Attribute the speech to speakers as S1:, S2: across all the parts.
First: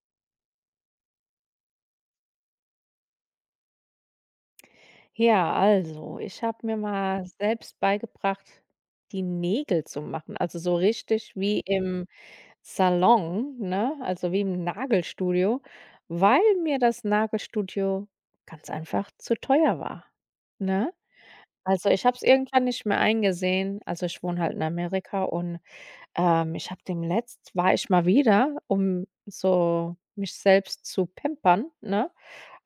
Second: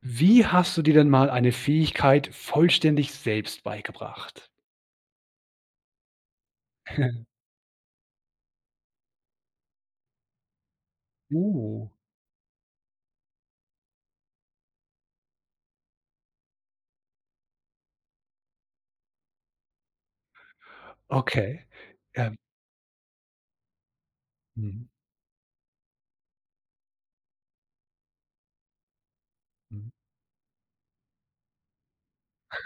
S1: Wie hast du dir denn mal eine Fähigkeit vollständig selbst beigebracht?
S2: Ja, also, ich habe mir mal selbst beigebracht, die Nägel zu machen, also, so richtig wie
S1: Uh,
S2: im Salon, ne, also, wie im Nagelstudio, weil mir das Nagelstudio ganz einfach zu teuer war, ne?
S1: okay.
S2: Also, ich habe es
S1: Ja,
S2: irgendwann nicht mehr eingesehen. Also, ich wohne halt in
S1: mhm,
S2: Amerika und, ich habe demletzt war ich mal wieder, um
S1: mhm.
S2: so mich selbst zu pampern, ne?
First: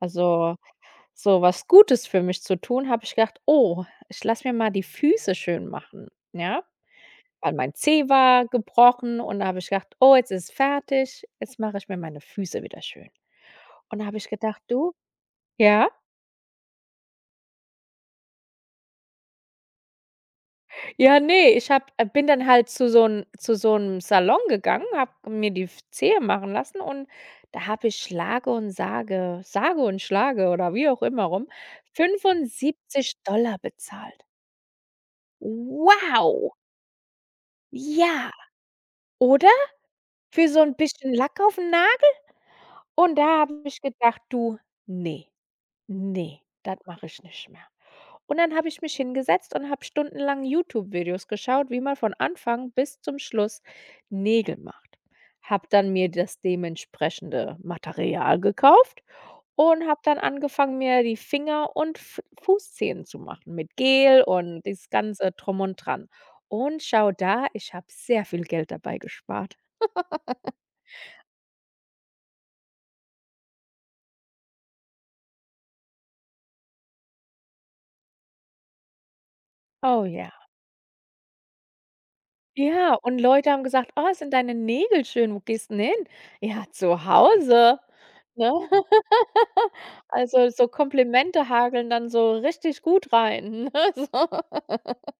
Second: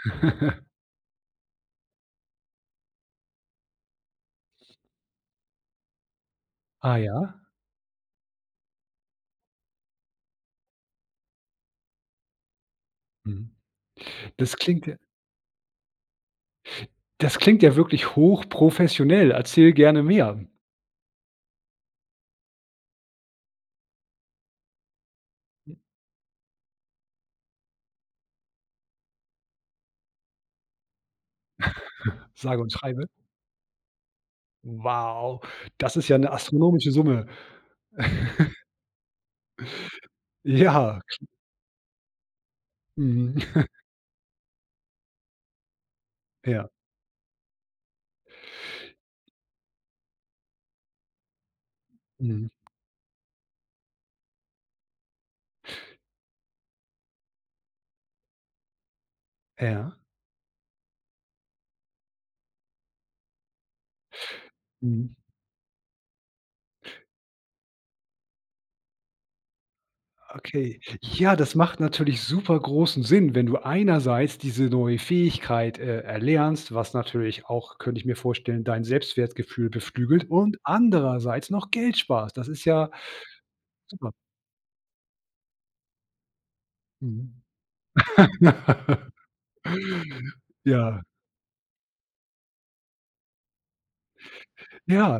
S2: Also, so was Gutes für mich zu tun, habe ich gedacht: „Oh, ich lasse mir mal die Füße schön machen", ja?
S1: Ah ja,
S2: Weil mein Zeh war gebrochen und da habe ich gedacht: „Oh, jetzt ist fertig, jetzt mache ich mir meine Füße wieder schön."
S1: mhm.
S2: Und da habe ich
S1: Das
S2: gedacht:
S1: klingt
S2: „Du",
S1: ja
S2: ja?
S1: das klingt ja wirklich hochprofessionell. Erzähl gerne mehr.
S2: Ja, nee, ich habe bin dann halt zu so einem zu so 'nem Salon gegangen, habe mir die F Zehe machen lassen und da habe ich Schlage und sage und schlage oder wie auch immer rum,
S1: Sage und schreibe.
S2: 75 bezahlt.
S1: Wow, das ist ja eine
S2: Wow!
S1: astronomische Summe.
S2: Ja. Oder für so 'n
S1: Ja,
S2: bisschen Lack auf'n Nagel, und
S1: mhm,
S2: da habe ich gedacht: „Du, ne, ne,
S1: ja,
S2: das mache ich nicht mehr." Und dann habe ich mich hingesetzt und habe stundenlang YouTube-Videos geschaut, wie man von
S1: mhm,
S2: Anfang bis zum Schluss Nägel macht. Habe dann mir das dementsprechende Material gekauft und
S1: ja,
S2: habe dann angefangen, mir die Finger und F Fußzehen zu machen mit Gel und dieses
S1: mhm.
S2: ganze Drum und Dran. Und schau da, ich habe sehr viel Geld dabei gespart.
S1: Okay. Ja, das macht natürlich super großen Sinn, wenn du einerseits diese neue Fähigkeit, erlernst, was natürlich auch, könnte ich mir vorstellen, dein Selbstwertgefühl
S2: Oh
S1: beflügelt
S2: ja.
S1: und andererseits noch Geld sparst. Das ist ja
S2: Ja, und Leute haben gesagt:
S1: super.
S2: „Oh, sind deine Nägel schön. Wo gehst 'n hin?" „Ja, zu
S1: Mhm.
S2: Hause", ne? Also, so
S1: Ja,
S2: Komplimente hageln dann so richtig gut rein, ne, so.
S1: ja,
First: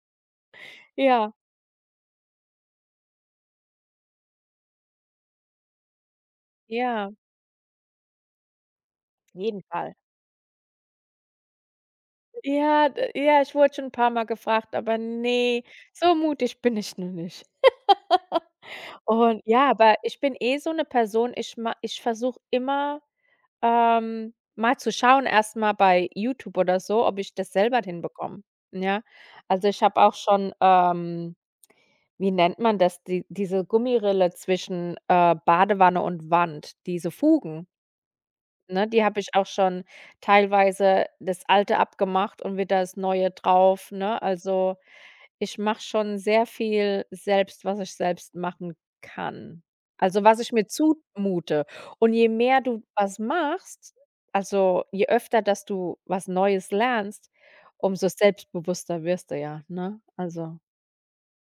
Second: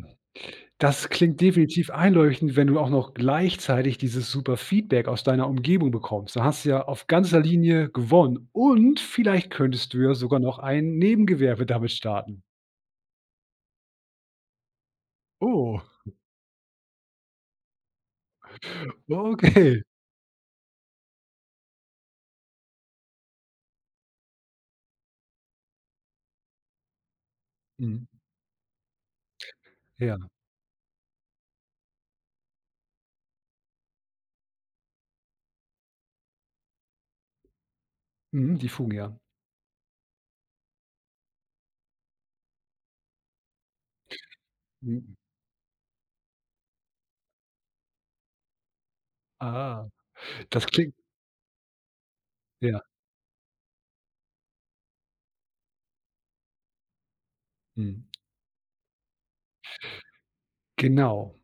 S1: das
S2: Ja,
S1: klingt definitiv einleuchtend, wenn du auch noch gleichzeitig dieses super Feedback aus deiner Umgebung bekommst. Dann hast du ja auf
S2: ja,
S1: ganzer Linie gewonnen und
S2: auf
S1: vielleicht
S2: jeden
S1: könntest
S2: Fall.
S1: du ja sogar noch ein Nebengewerbe damit starten.
S2: Ja, d ja, ich wurde schon 'n paar Mal gefragt, aber ne,
S1: Oh.
S2: so mutig bin ich noch nicht. Und ja,
S1: Okay.
S2: aber ich bin eh so 'ne Person, ich versuche immer, mal zu schauen erstmal bei YouTube oder so, ob ich das selber
S1: Mhm.
S2: hinbekomme, ja? Also, ich habe auch
S1: Ja.
S2: schon, wie nennt man das, diese Gummirille zwischen, Badewanne und Wand, diese Fugen.
S1: Mhm, die
S2: Ne,
S1: Fugen,
S2: die
S1: ja.
S2: habe ich auch schon teilweise, das Alte abgemacht und wieder das Neue drauf, ne? Also,
S1: Mhm.
S2: ich mache schon sehr viel selbst, was ich selbst machen kann.
S1: Ah,
S2: Also, was ich
S1: das
S2: mir
S1: klingt
S2: zumute. Und je mehr
S1: ja,
S2: du was machst, also, je öfter, dass du was Neues lernst,
S1: mhm.
S2: umso selbstbewusster wirst du ja, ne? Also,
S1: Genau.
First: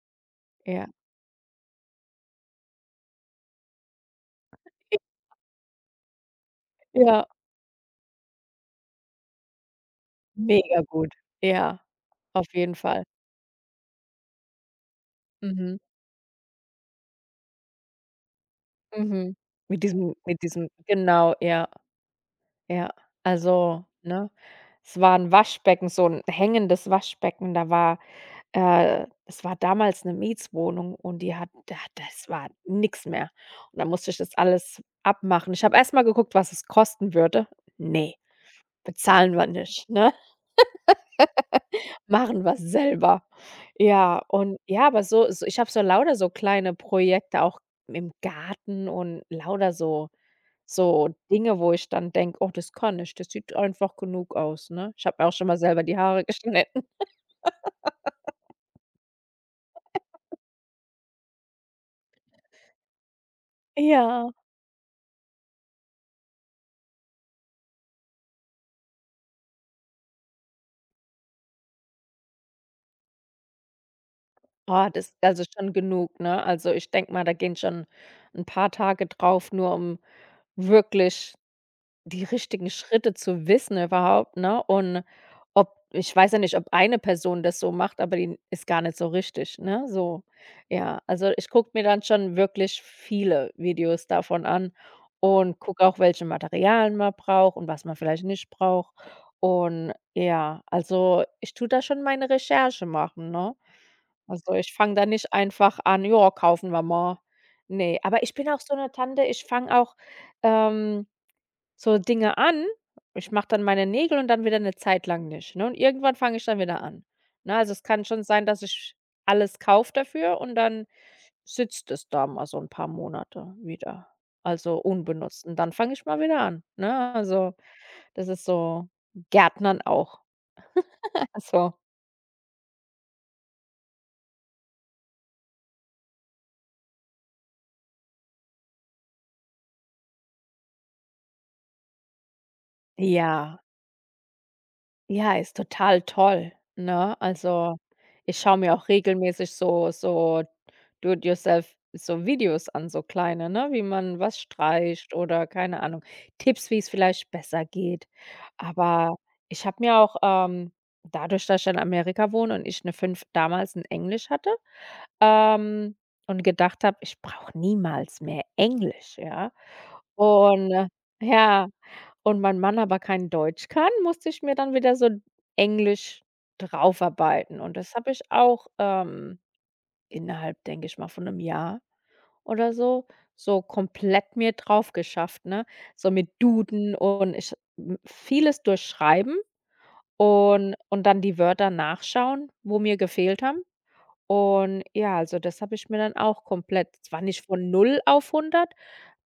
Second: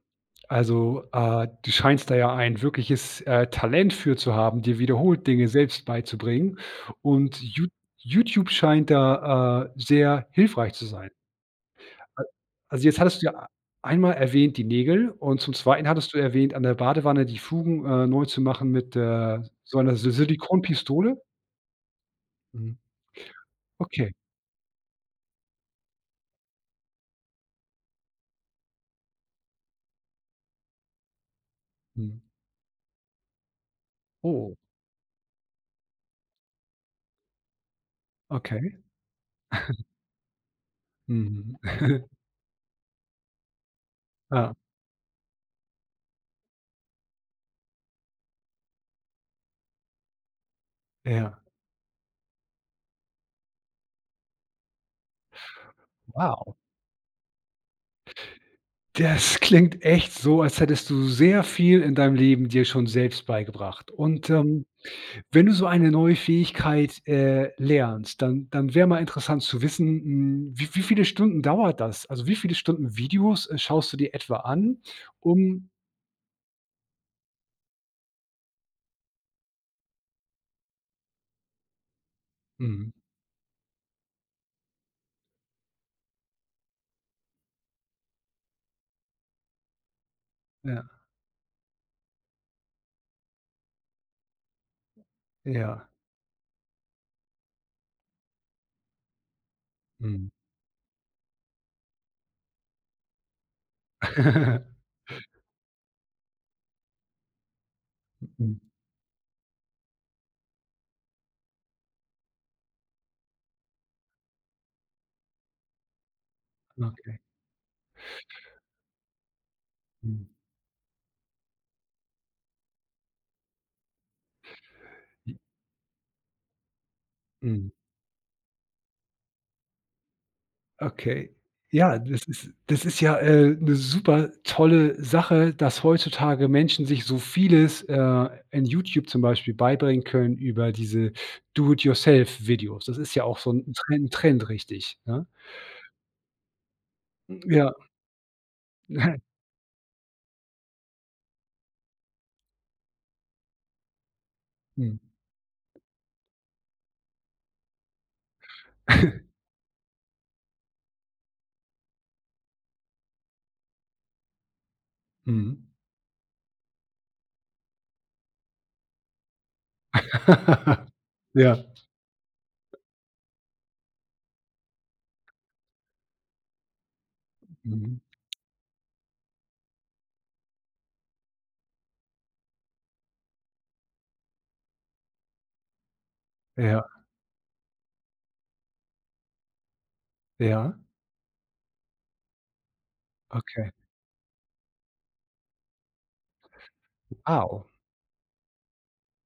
S2: ja.
S1: Also, du scheinst da ja ein wirkliches, Talent für zu haben, dir wiederholt Dinge selbst beizubringen
S2: Ja,
S1: und YouTube scheint da, sehr hilfreich
S2: mega
S1: zu sein.
S2: gut. Ja,
S1: Al
S2: auf jeden
S1: also, jetzt
S2: Fall.
S1: hattest du ja einmal erwähnt die Nägel und zum
S2: Mhm,
S1: Zweiten hattest du erwähnt, an der Badewanne die Fugen, neu zu machen mit,
S2: mhm.
S1: so
S2: Mit
S1: einer Si
S2: diesem mit diesem
S1: Silikonpistole?
S2: genau, ja.
S1: Mhm.
S2: Ja, also,
S1: Okay.
S2: ne? Es war 'n Waschbecken, so 'n hängendes Waschbecken. Da war Es war damals 'ne Mietswohnung und die hat da,
S1: Mhm.
S2: das war nix mehr. Und dann musste ich das
S1: Oh,
S2: alles abmachen. Ich habe erst mal geguckt, was es kosten würde. Ne,
S1: okay.
S2: bezahlen wir nicht, ne?
S1: Mhm.
S2: Machen wir selber. Ja,
S1: Ja,
S2: und ja, aber so ich habe so lauter so kleine Projekte auch im Garten und lauter so
S1: ja.
S2: Dinge, wo ich dann denke: „Oh, das kann ich. Das sieht einfach genug aus", ne? Ich habe mir auch schon mal selber die Haare
S1: Wow.
S2: geschnitten.
S1: Das klingt echt so, als hättest du sehr viel in deinem Leben dir schon selbst beigebracht.
S2: Ja.
S1: Und, wenn du so eine neue Fähigkeit, lernst, dann wäre mal interessant zu wissen, wie viele Stunden dauert das? Also, wie viele Stunden Videos, schaust du dir etwa an,
S2: Oh, das ist
S1: um
S2: schon genug, ne? Also, ich denke mal, da gehen schon 'n paar Tage drauf, nur um wirklich die richtigen
S1: mhm,
S2: Schritte zu wissen überhaupt, ne? Und ob ich weiß ja nicht, ob eine Person das so macht, aber die ist gar nicht so richtig, ne? So,
S1: ja,
S2: ja. Also, ich gucke mir dann schon wirklich viele Videos davon an und gucke
S1: ja,
S2: auch, welche Materialien man braucht und was man vielleicht nicht braucht. Und
S1: mhm.
S2: ja, also, ich tue da schon meine Recherche machen, ne? Also, ich fange da nicht einfach an: „Ja, kaufen wir mal." Nee, aber ich bin
S1: Mhm,
S2: auch so eine Tante, ich fange auch, ähm so Dinge an. Ich mache dann meine Nägel und dann wieder eine Zeit lang nicht, ne? Und irgendwann fange ich dann wieder an,
S1: okay,
S2: ne? Also, es kann schon sein, dass ich alles kaufe
S1: mhm,
S2: dafür und dann sitzt es da mal so ein paar Monate wieder, also unbenutzt. Und dann fange ich mal wieder an, ne? Also,
S1: mhm.
S2: das ist so Gärtnern auch.
S1: Okay.
S2: Also,
S1: Ja, das ist ja, 'ne super tolle Sache, dass heutzutage Menschen sich so vieles, in YouTube zum Beispiel beibringen können über diese Do-it-yourself-Videos. Das ist ja auch so
S2: ja.
S1: ein Trend, richtig, ne?
S2: Ja, ist total toll, ne?
S1: Ja.
S2: Also, ich schaue mir auch regelmäßig so do it yourself so Videos an, so kleine, ne, wie man was
S1: Mhm.
S2: streicht oder keine Ahnung, Tipps, wie es vielleicht besser geht. Aber ich habe mir auch, dadurch, dass ich in Amerika wohne und ich 'ne 5 damals in Englisch hatte,
S1: Mhm.
S2: ähm, und gedacht habe, ich brauche niemals mehr Englisch, ja? Und
S1: Ja.
S2: ja, und mein Mann aber kein Deutsch kann, musste ich mir dann wieder so Englisch draufarbeiten. Und das
S1: Mhm.
S2: habe ich auch, innerhalb, denke ich mal, von einem Jahr oder so, so komplett mir drauf geschafft, ne? So mit
S1: Ja,
S2: Duden und ich m vieles durchschreiben und
S1: ja,
S2: und dann die Wörter nachschauen, wo mir gefehlt haben.
S1: okay.
S2: Und ja, also das habe ich mir dann auch komplett, zwar nicht
S1: Wow.
S2: von null auf hundert,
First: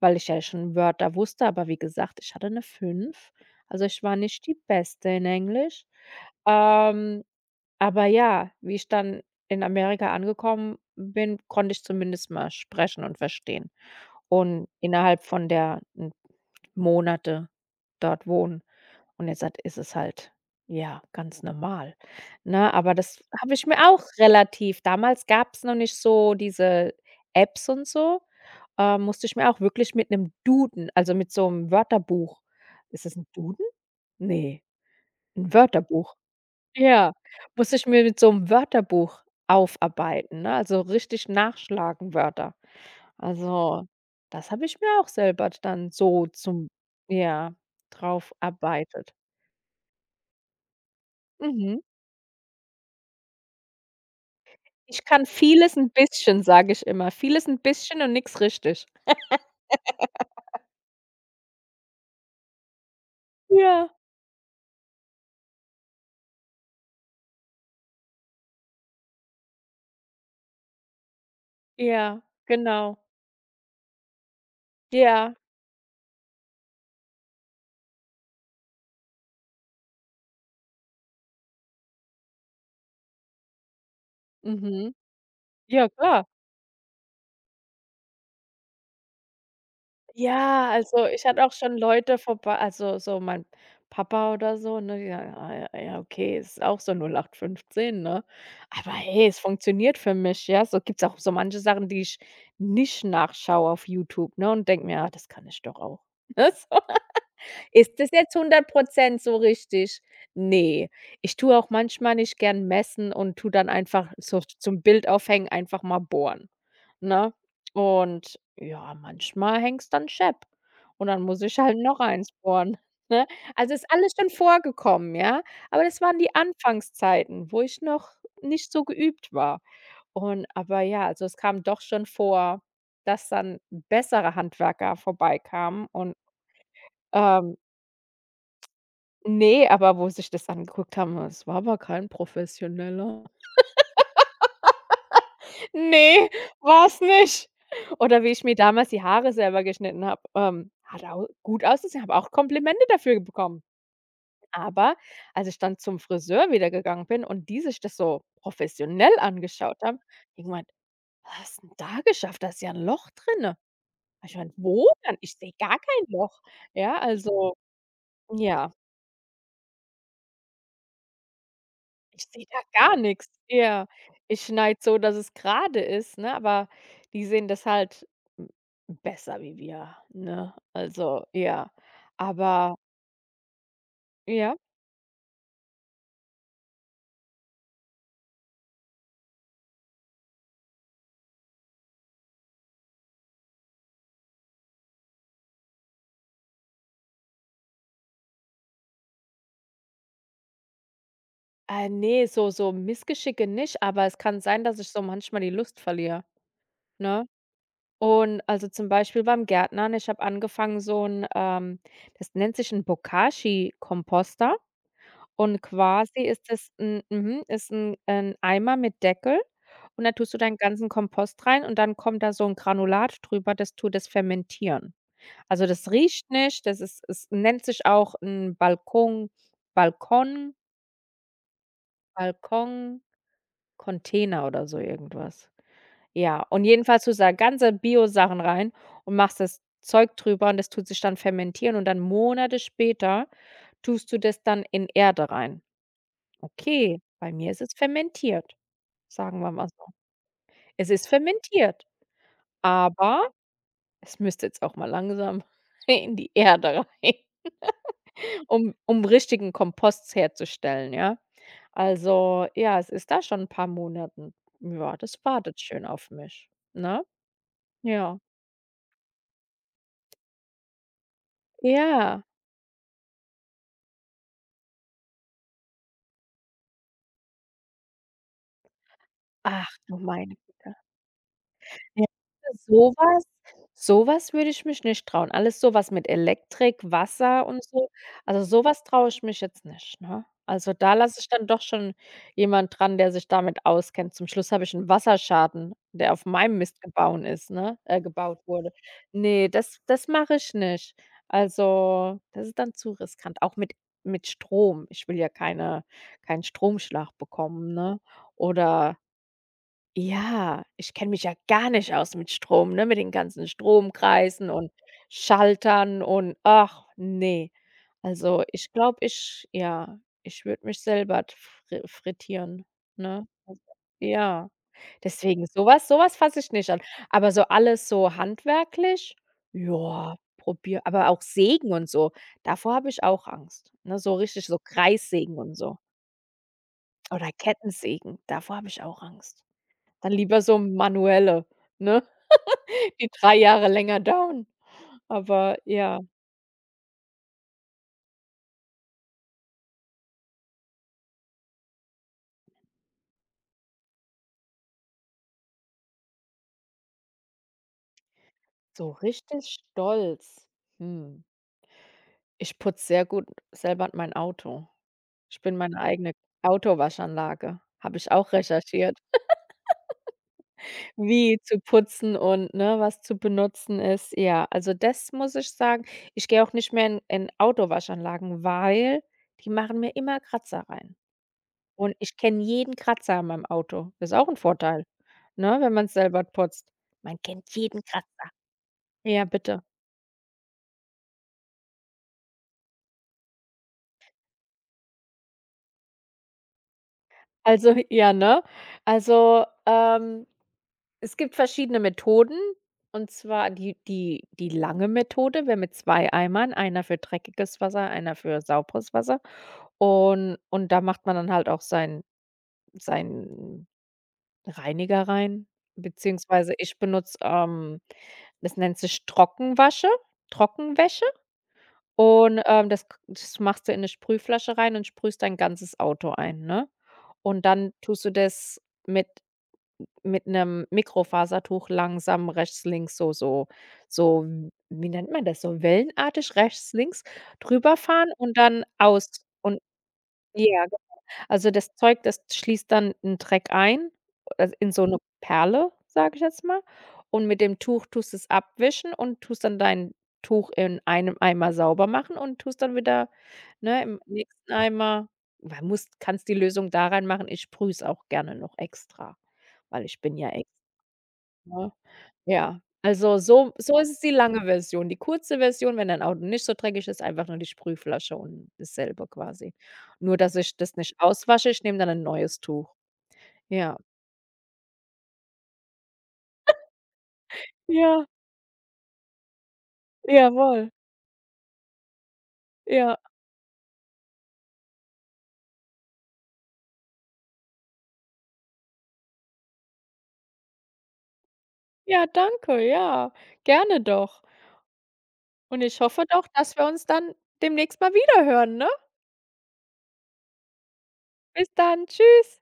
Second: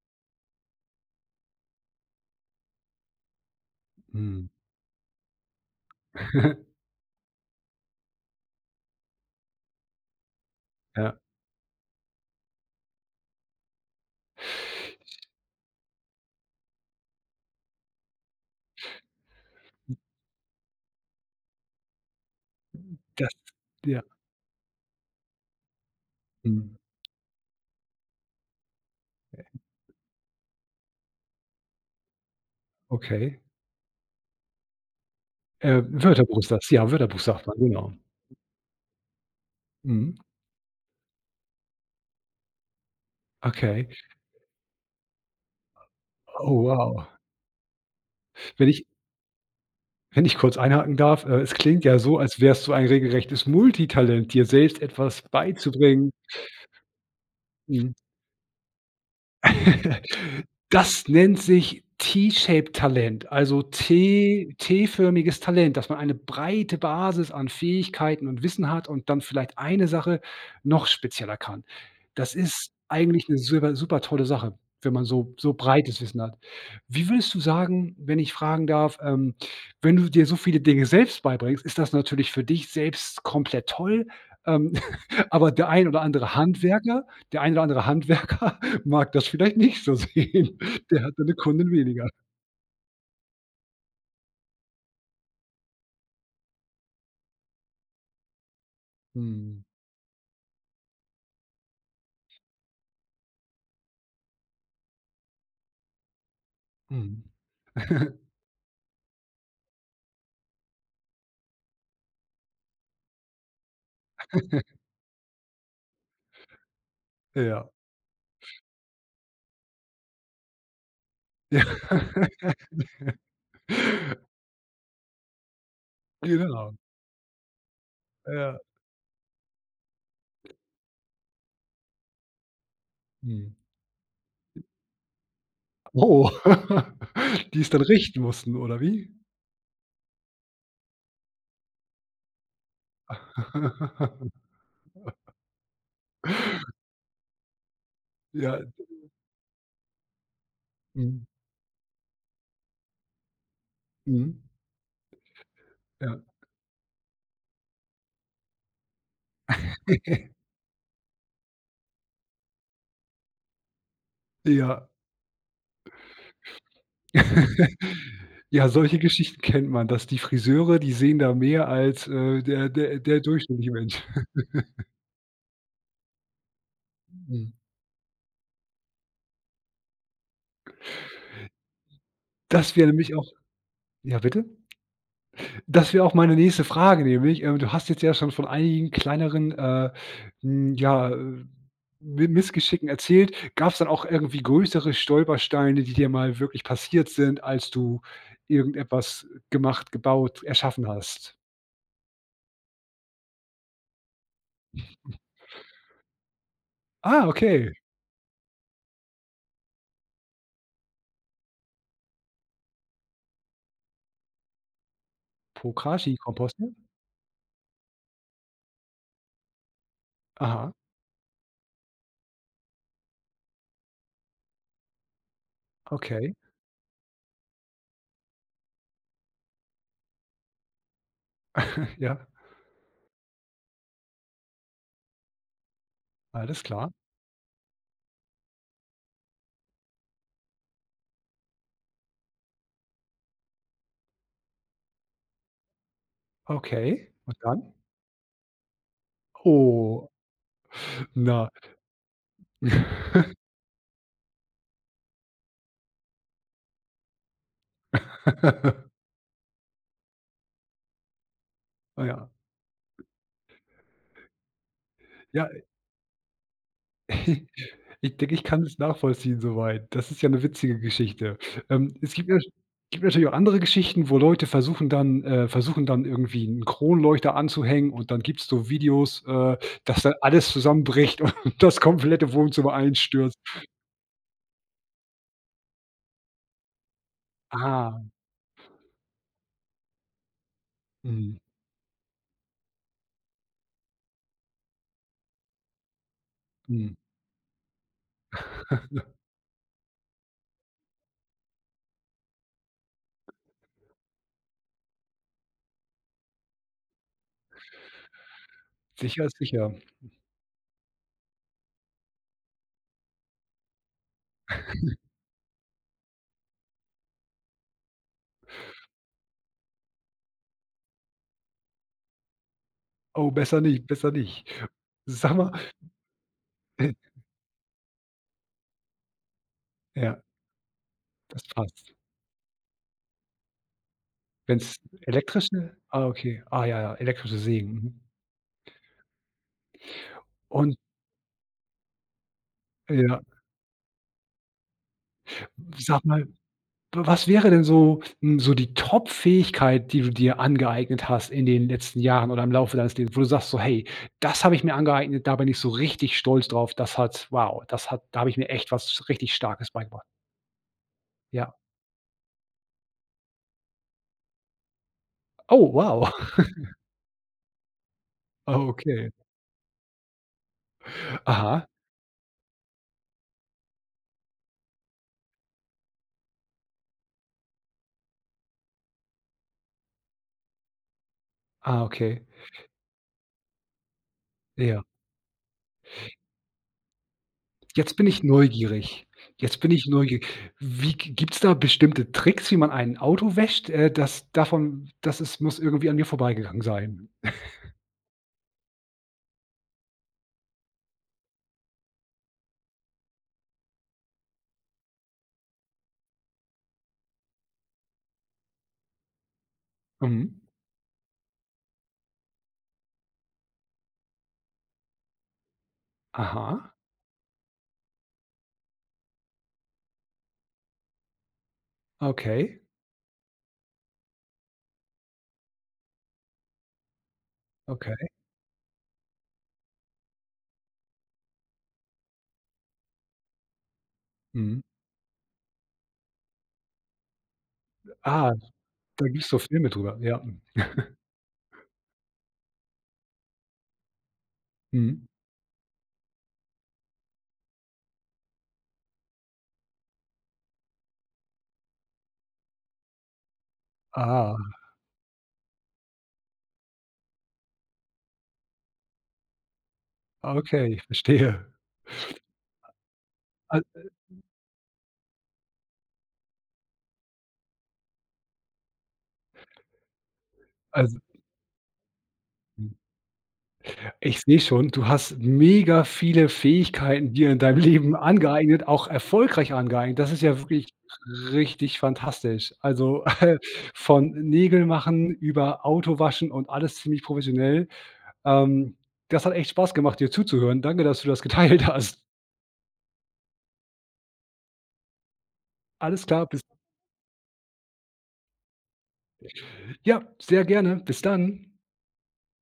S2: weil ich ja schon Wörter wusste, aber wie gesagt, ich hatte eine fünf. Also, ich war nicht
S1: Mhm.
S2: die Beste in Englisch. Ähm, aber ja, wie ich dann in Amerika angekommen
S1: Ja.
S2: bin, konnte ich zumindest mal sprechen und verstehen und innerhalb von der n Monate dort wohnen. Und jetzt hat ist es halt, ja, ganz normal, ne? Aber das
S1: Das
S2: habe ich mir
S1: ja,
S2: auch relativ, damals gab es noch nicht so
S1: mhm,
S2: diese Apps und so, musste ich mir auch wirklich mit einem Duden, also mit so einem Wörterbuch, ist es ein
S1: okay.
S2: Duden? Ne, ein Wörterbuch.
S1: Wörterbuch ist das. Ja,
S2: Ja,
S1: Wörterbuch sagt man,
S2: musste ich
S1: genau.
S2: mir mit so einem Wörterbuch
S1: Mhm.
S2: aufarbeiten, ne? Also richtig nachschlagen, Wörter.
S1: Okay.
S2: Also, das habe ich mir auch selber dann so
S1: Oh,
S2: zum,
S1: wow.
S2: ja,
S1: Wenn ich
S2: draufarbeitet.
S1: wenn ich kurz einhaken darf, es
S2: Mhm.
S1: klingt ja so, als wärst du ein regelrechtes Multitalent, dir selbst
S2: Ich
S1: etwas
S2: kann vieles 'n
S1: beizubringen.
S2: bisschen, sage ich immer. Vieles 'n
S1: Mhm.
S2: bisschen und nix richtig.
S1: Das nennt sich T-Shaped Talent, also
S2: Ja,
S1: T T-förmiges Talent, dass man eine breite Basis an Fähigkeiten und Wissen hat und dann vielleicht eine Sache noch spezieller kann.
S2: ja,
S1: Das ist
S2: genau.
S1: eigentlich eine super super tolle Sache, wenn man so
S2: Ja,
S1: so breites Wissen hat. Wie würdest du sagen, wenn ich fragen darf, wenn du dir so viele Dinge selbst beibringst, ist das natürlich für dich selbst komplett toll? Ähm,
S2: mhm.
S1: aber
S2: Ja, klar.
S1: der ein oder andere Handwerker mag das vielleicht nicht so sehen.
S2: Ja,
S1: Der
S2: also,
S1: hat
S2: ich
S1: dann 'ne
S2: hatte auch
S1: Kundin
S2: schon
S1: weniger.
S2: Leute vorbei, also, so mein Papa oder so, ne? Ja, ja, ah, ja, ja, okay, ist auch so 08/15, ne? Aber hey, es
S1: Mhm,
S2: funktioniert für mich, ja? So gibt's auch so manche Sachen, die ich nicht nachschaue auf YouTube, ne, und denke mir: „Ja, das kann ich doch auch." Ne, so.
S1: mhm.
S2: Ist das jetzt 100% so richtig? Ne. Ich tue auch manchmal nicht gern messen und tue dann einfach, so zum Bild aufhängen, einfach mal bohren, ne?
S1: Ja.
S2: Und ja, manchmal hängt es dann schepp und dann muss ich
S1: Ja.
S2: halt noch eins bohren, ne? Also, ist alles schon vorgekommen, ja? Aber das waren die
S1: Genau,
S2: Anfangszeiten, wo ich noch
S1: ja.
S2: nicht so geübt war. Und aber ja, also, es kam doch schon vor, dass
S1: Mhm.
S2: dann bessere Handwerker vorbeikamen und,
S1: Oh,
S2: ähm
S1: die es dann richten mussten, oder wie?
S2: ne, aber wo sich das angeguckt haben, es war aber kein Professioneller. Ne, war's nicht. Oder wie ich mir
S1: Ja,
S2: damals die Haare selber geschnitten habe, hat
S1: mhm,
S2: au gut ausgesehen, habe auch Komplimente dafür bekommen.
S1: mhm,
S2: Aber als ich dann zum
S1: ja.
S2: Friseur wieder gegangen bin und die sich das so professionell angeschaut haben, die gemeint: „Was hast 'n da geschafft? Da ist ja 'n Loch drinne." Habe ich gemeint: „Wo
S1: Ja.
S2: denn? Ich sehe gar kein Loch." Ja, also,
S1: Ja,
S2: ja.
S1: solche Geschichten kennt man, dass die Friseure, die sehen da mehr als,
S2: Ich sehe da
S1: der
S2: gar
S1: der der
S2: nix.
S1: durchschnittliche
S2: Ja,
S1: Mensch.
S2: ich schneide so, dass es gerade ist, ne, aber die sehen
S1: Mhm.
S2: das halt m besser wie wir, ne? Also, ja.
S1: Das
S2: Aber
S1: wäre nämlich auch. Ja, bitte?
S2: ja?
S1: Das wäre auch meine nächste Frage nämlich. Du hast jetzt ja schon von einigen kleineren, hm, ja, Mi Missgeschicken erzählt. Gab's dann auch irgendwie größere Stolpersteine, die dir mal wirklich passiert sind, als du irgendetwas gemacht, gebaut, erschaffen hast?
S2: Ah, ne, so Missgeschicke nicht, aber es kann sein, dass ich so manchmal die Lust verliere,
S1: Ah,
S2: ne?
S1: okay.
S2: Und also, zum Beispiel beim Gärtnern, ich habe angefangen, so 'n, das nennt sich 'n Bokashi-Komposter. Und quasi ist es
S1: Pokrashi-Komposte?
S2: 'n mhm, ist 'n 'n Eimer mit Deckel und da tust du deinen
S1: Aha,
S2: ganzen Kompost rein und dann kommt da so 'n Granulat drüber, das tut das fermentieren. Also, das riecht
S1: okay.
S2: nicht, das ist es nennt sich auch 'n Balkon
S1: Ja,
S2: Balkon Container oder so irgendwas. Ja,
S1: alles
S2: und
S1: klar.
S2: jedenfalls tust du da ganze Biosachen rein und machst das Zeug drüber und das tut sich dann fermentieren und dann Monate später tust du das dann in Erde rein. Okay,
S1: Okay.
S2: bei
S1: Und
S2: mir ist
S1: dann?
S2: es fermentiert, sagen wir mal so.
S1: Oh,
S2: Es ist
S1: na.
S2: fermentiert, aber es müsste jetzt auch mal langsam in die Erde rein, um richtigen Kompost herzustellen, ja?
S1: Ah ja.
S2: Also, ja, es ist da schon ein paar Monaten. Ja, das
S1: Ja.
S2: wartet schön auf mich, ne?
S1: Ich
S2: Ja.
S1: denke, ich kann es nachvollziehen soweit. Das ist ja 'ne witzige Geschichte. Es
S2: Ja.
S1: gibt natürlich auch andere Geschichten, wo Leute versuchen dann irgendwie 'n Kronleuchter anzuhängen und dann gibt's so Videos,
S2: Ach, du
S1: dass dann
S2: meine
S1: alles
S2: Güte.
S1: zusammenbricht und das
S2: Ja,
S1: komplette Wohnzimmer
S2: so was
S1: einstürzt.
S2: so was würde ich mich nicht trauen. Alles so was mit Elektrik, Wasser und so,
S1: Ah,
S2: also so was traue ich mich jetzt nicht, ne? Also, da lasse ich
S1: mhm,
S2: dann doch schon jemand dran, der sich damit auskennt. Zum Schluss habe ich 'n Wasserschaden, der auf meinem Mist
S1: mhm.
S2: gebaut ist, ne, gebaut wurde. Ne, das mache ich nicht. Also, das ist dann zu riskant, auch mit Strom. Ich will ja keinen Stromschlag bekommen, ne? Oder
S1: Sicher ist sicher.
S2: ja, ich kenne mich ja gar nicht aus mit Strom, ne, mit den ganzen Stromkreisen und Schaltern und ach ne. Also, ich glaube, ich würde mich selber t fri frittieren, ne?
S1: Oh, besser
S2: Also,
S1: nicht, besser nicht.
S2: ja.
S1: Sag
S2: Deswegen
S1: mal
S2: sowas fasse ich nicht an. Aber so alles so handwerklich, ja,
S1: ja,
S2: probier, aber auch
S1: das
S2: Sägen und
S1: passt.
S2: so, davor habe ich auch Angst, ne? So richtig, so
S1: Wenn's
S2: Kreissägen und
S1: elektrische.
S2: so
S1: Ah, okay. Ah, ja, ja,
S2: oder
S1: elektrische Sägen, mhm.
S2: Kettensägen, davor habe ich auch Angst. Dann lieber so
S1: Und
S2: manuelle, ne, die
S1: ja,
S2: 3 Jahre länger dauern. Aber ja,
S1: sag mal was wäre denn so so die Top-Fähigkeit, die du dir angeeignet hast in den letzten Jahren oder im Laufe deines Lebens, wo du sagst so: „Hey, das habe ich mir angeeignet, da bin ich so richtig stolz drauf. Das hat wow, das hat da habe ich mir echt
S2: so
S1: was richtig
S2: richtig
S1: Starkes beigebracht.“
S2: stolz, hm,
S1: Ja.
S2: ich putze sehr gut selber mein Auto. Ich bin
S1: Oh,
S2: meine
S1: wow.
S2: eigene Autowaschanlage, habe ich auch
S1: Oh,
S2: recherchiert,
S1: okay.
S2: wie zu
S1: Aha.
S2: putzen und, ne, was zu benutzen ist. Ja, also, das muss ich sagen. Ich gehe auch nicht mehr in Autowaschanlagen, weil die machen mir immer Kratzer rein.
S1: Ah,
S2: Und ich
S1: okay.
S2: kenne jeden Kratzer an meinem Auto. Das ist auch 'n
S1: Ja.
S2: Vorteil, ne, wenn man's selber putzt. Man kennt jeden
S1: Jetzt bin ich
S2: Kratzer.
S1: neugierig.
S2: Ja,
S1: Jetzt
S2: bitte.
S1: bin ich neugierig. Wie g gibt's da bestimmte Tricks, wie man ein Auto wäscht? Das davon das ist muss irgendwie an mir vorbeigegangen sein.
S2: Also, ja, ne? Also, es gibt verschiedene Methoden, und zwar die lange Methode wäre mit 2 Eimern, einer für dreckiges Wasser, einer für sauberes Wasser. Und
S1: Mhm.
S2: und da macht man dann halt auch seinen Reiniger rein, beziehungsweise
S1: Aha.
S2: ich benutze, das nennt sich Trockenwasche Trockenwäsche. Und,
S1: Okay.
S2: das machst du in eine Sprühflasche rein und sprühst dein ganzes Auto ein, ne? Und dann tust
S1: Okay.
S2: du das mit mit einem Mikrofasertuch langsam rechts, links, so so so w
S1: Mhm.
S2: wie nennt man das? So wellenartig rechts, links drüber fahren
S1: Ah,
S2: und dann
S1: da
S2: aus,
S1: gibt's so
S2: und
S1: Filme drüber, ja.
S2: ja. Also, das Zeug, das schließt dann 'n Dreck ein, also, in so 'ne
S1: Mhm.
S2: Perle, sage ich jetzt mal. Und mit dem Tuch tust du's abwischen und tust dann dein Tuch in einem Eimer sauber machen und tust dann wieder, ne, im
S1: Ah,
S2: nächsten Eimer, man muss kannst die Lösung da reinmachen. Ich sprühe es auch gerne noch extra, weil ich bin ja extra,
S1: okay, ich verstehe.
S2: ja, also so
S1: Al
S2: so ist es die lange Version. Die kurze Version, wenn dein Auto nicht so dreckig ist, einfach nur die Sprühflasche und dasselbe quasi. Nur, dass ich das nicht
S1: also,
S2: auswasche, ich nehme dann 'n neues Tuch. Ja.
S1: ich sehe schon, du hast mega viele Fähigkeiten dir in deinem Leben
S2: Ja,
S1: angeeignet, auch erfolgreich angeeignet. Das ist ja
S2: jawohl.
S1: wirklich richtig fantastisch.
S2: Ja.
S1: Also, von Nägel machen über Autowaschen und alles ziemlich professionell. Ähm, das hat echt Spaß gemacht, dir zuzuhören. Danke, dass du das geteilt hast.
S2: Ja, danke, ja. Gerne doch. Und ich
S1: Alles
S2: hoffe
S1: klar,
S2: doch,
S1: bis
S2: dass wir uns dann demnächst mal wiederhören, ne?
S1: ja, sehr gerne. Bis
S2: Bis
S1: dann.
S2: dann. Tschüss.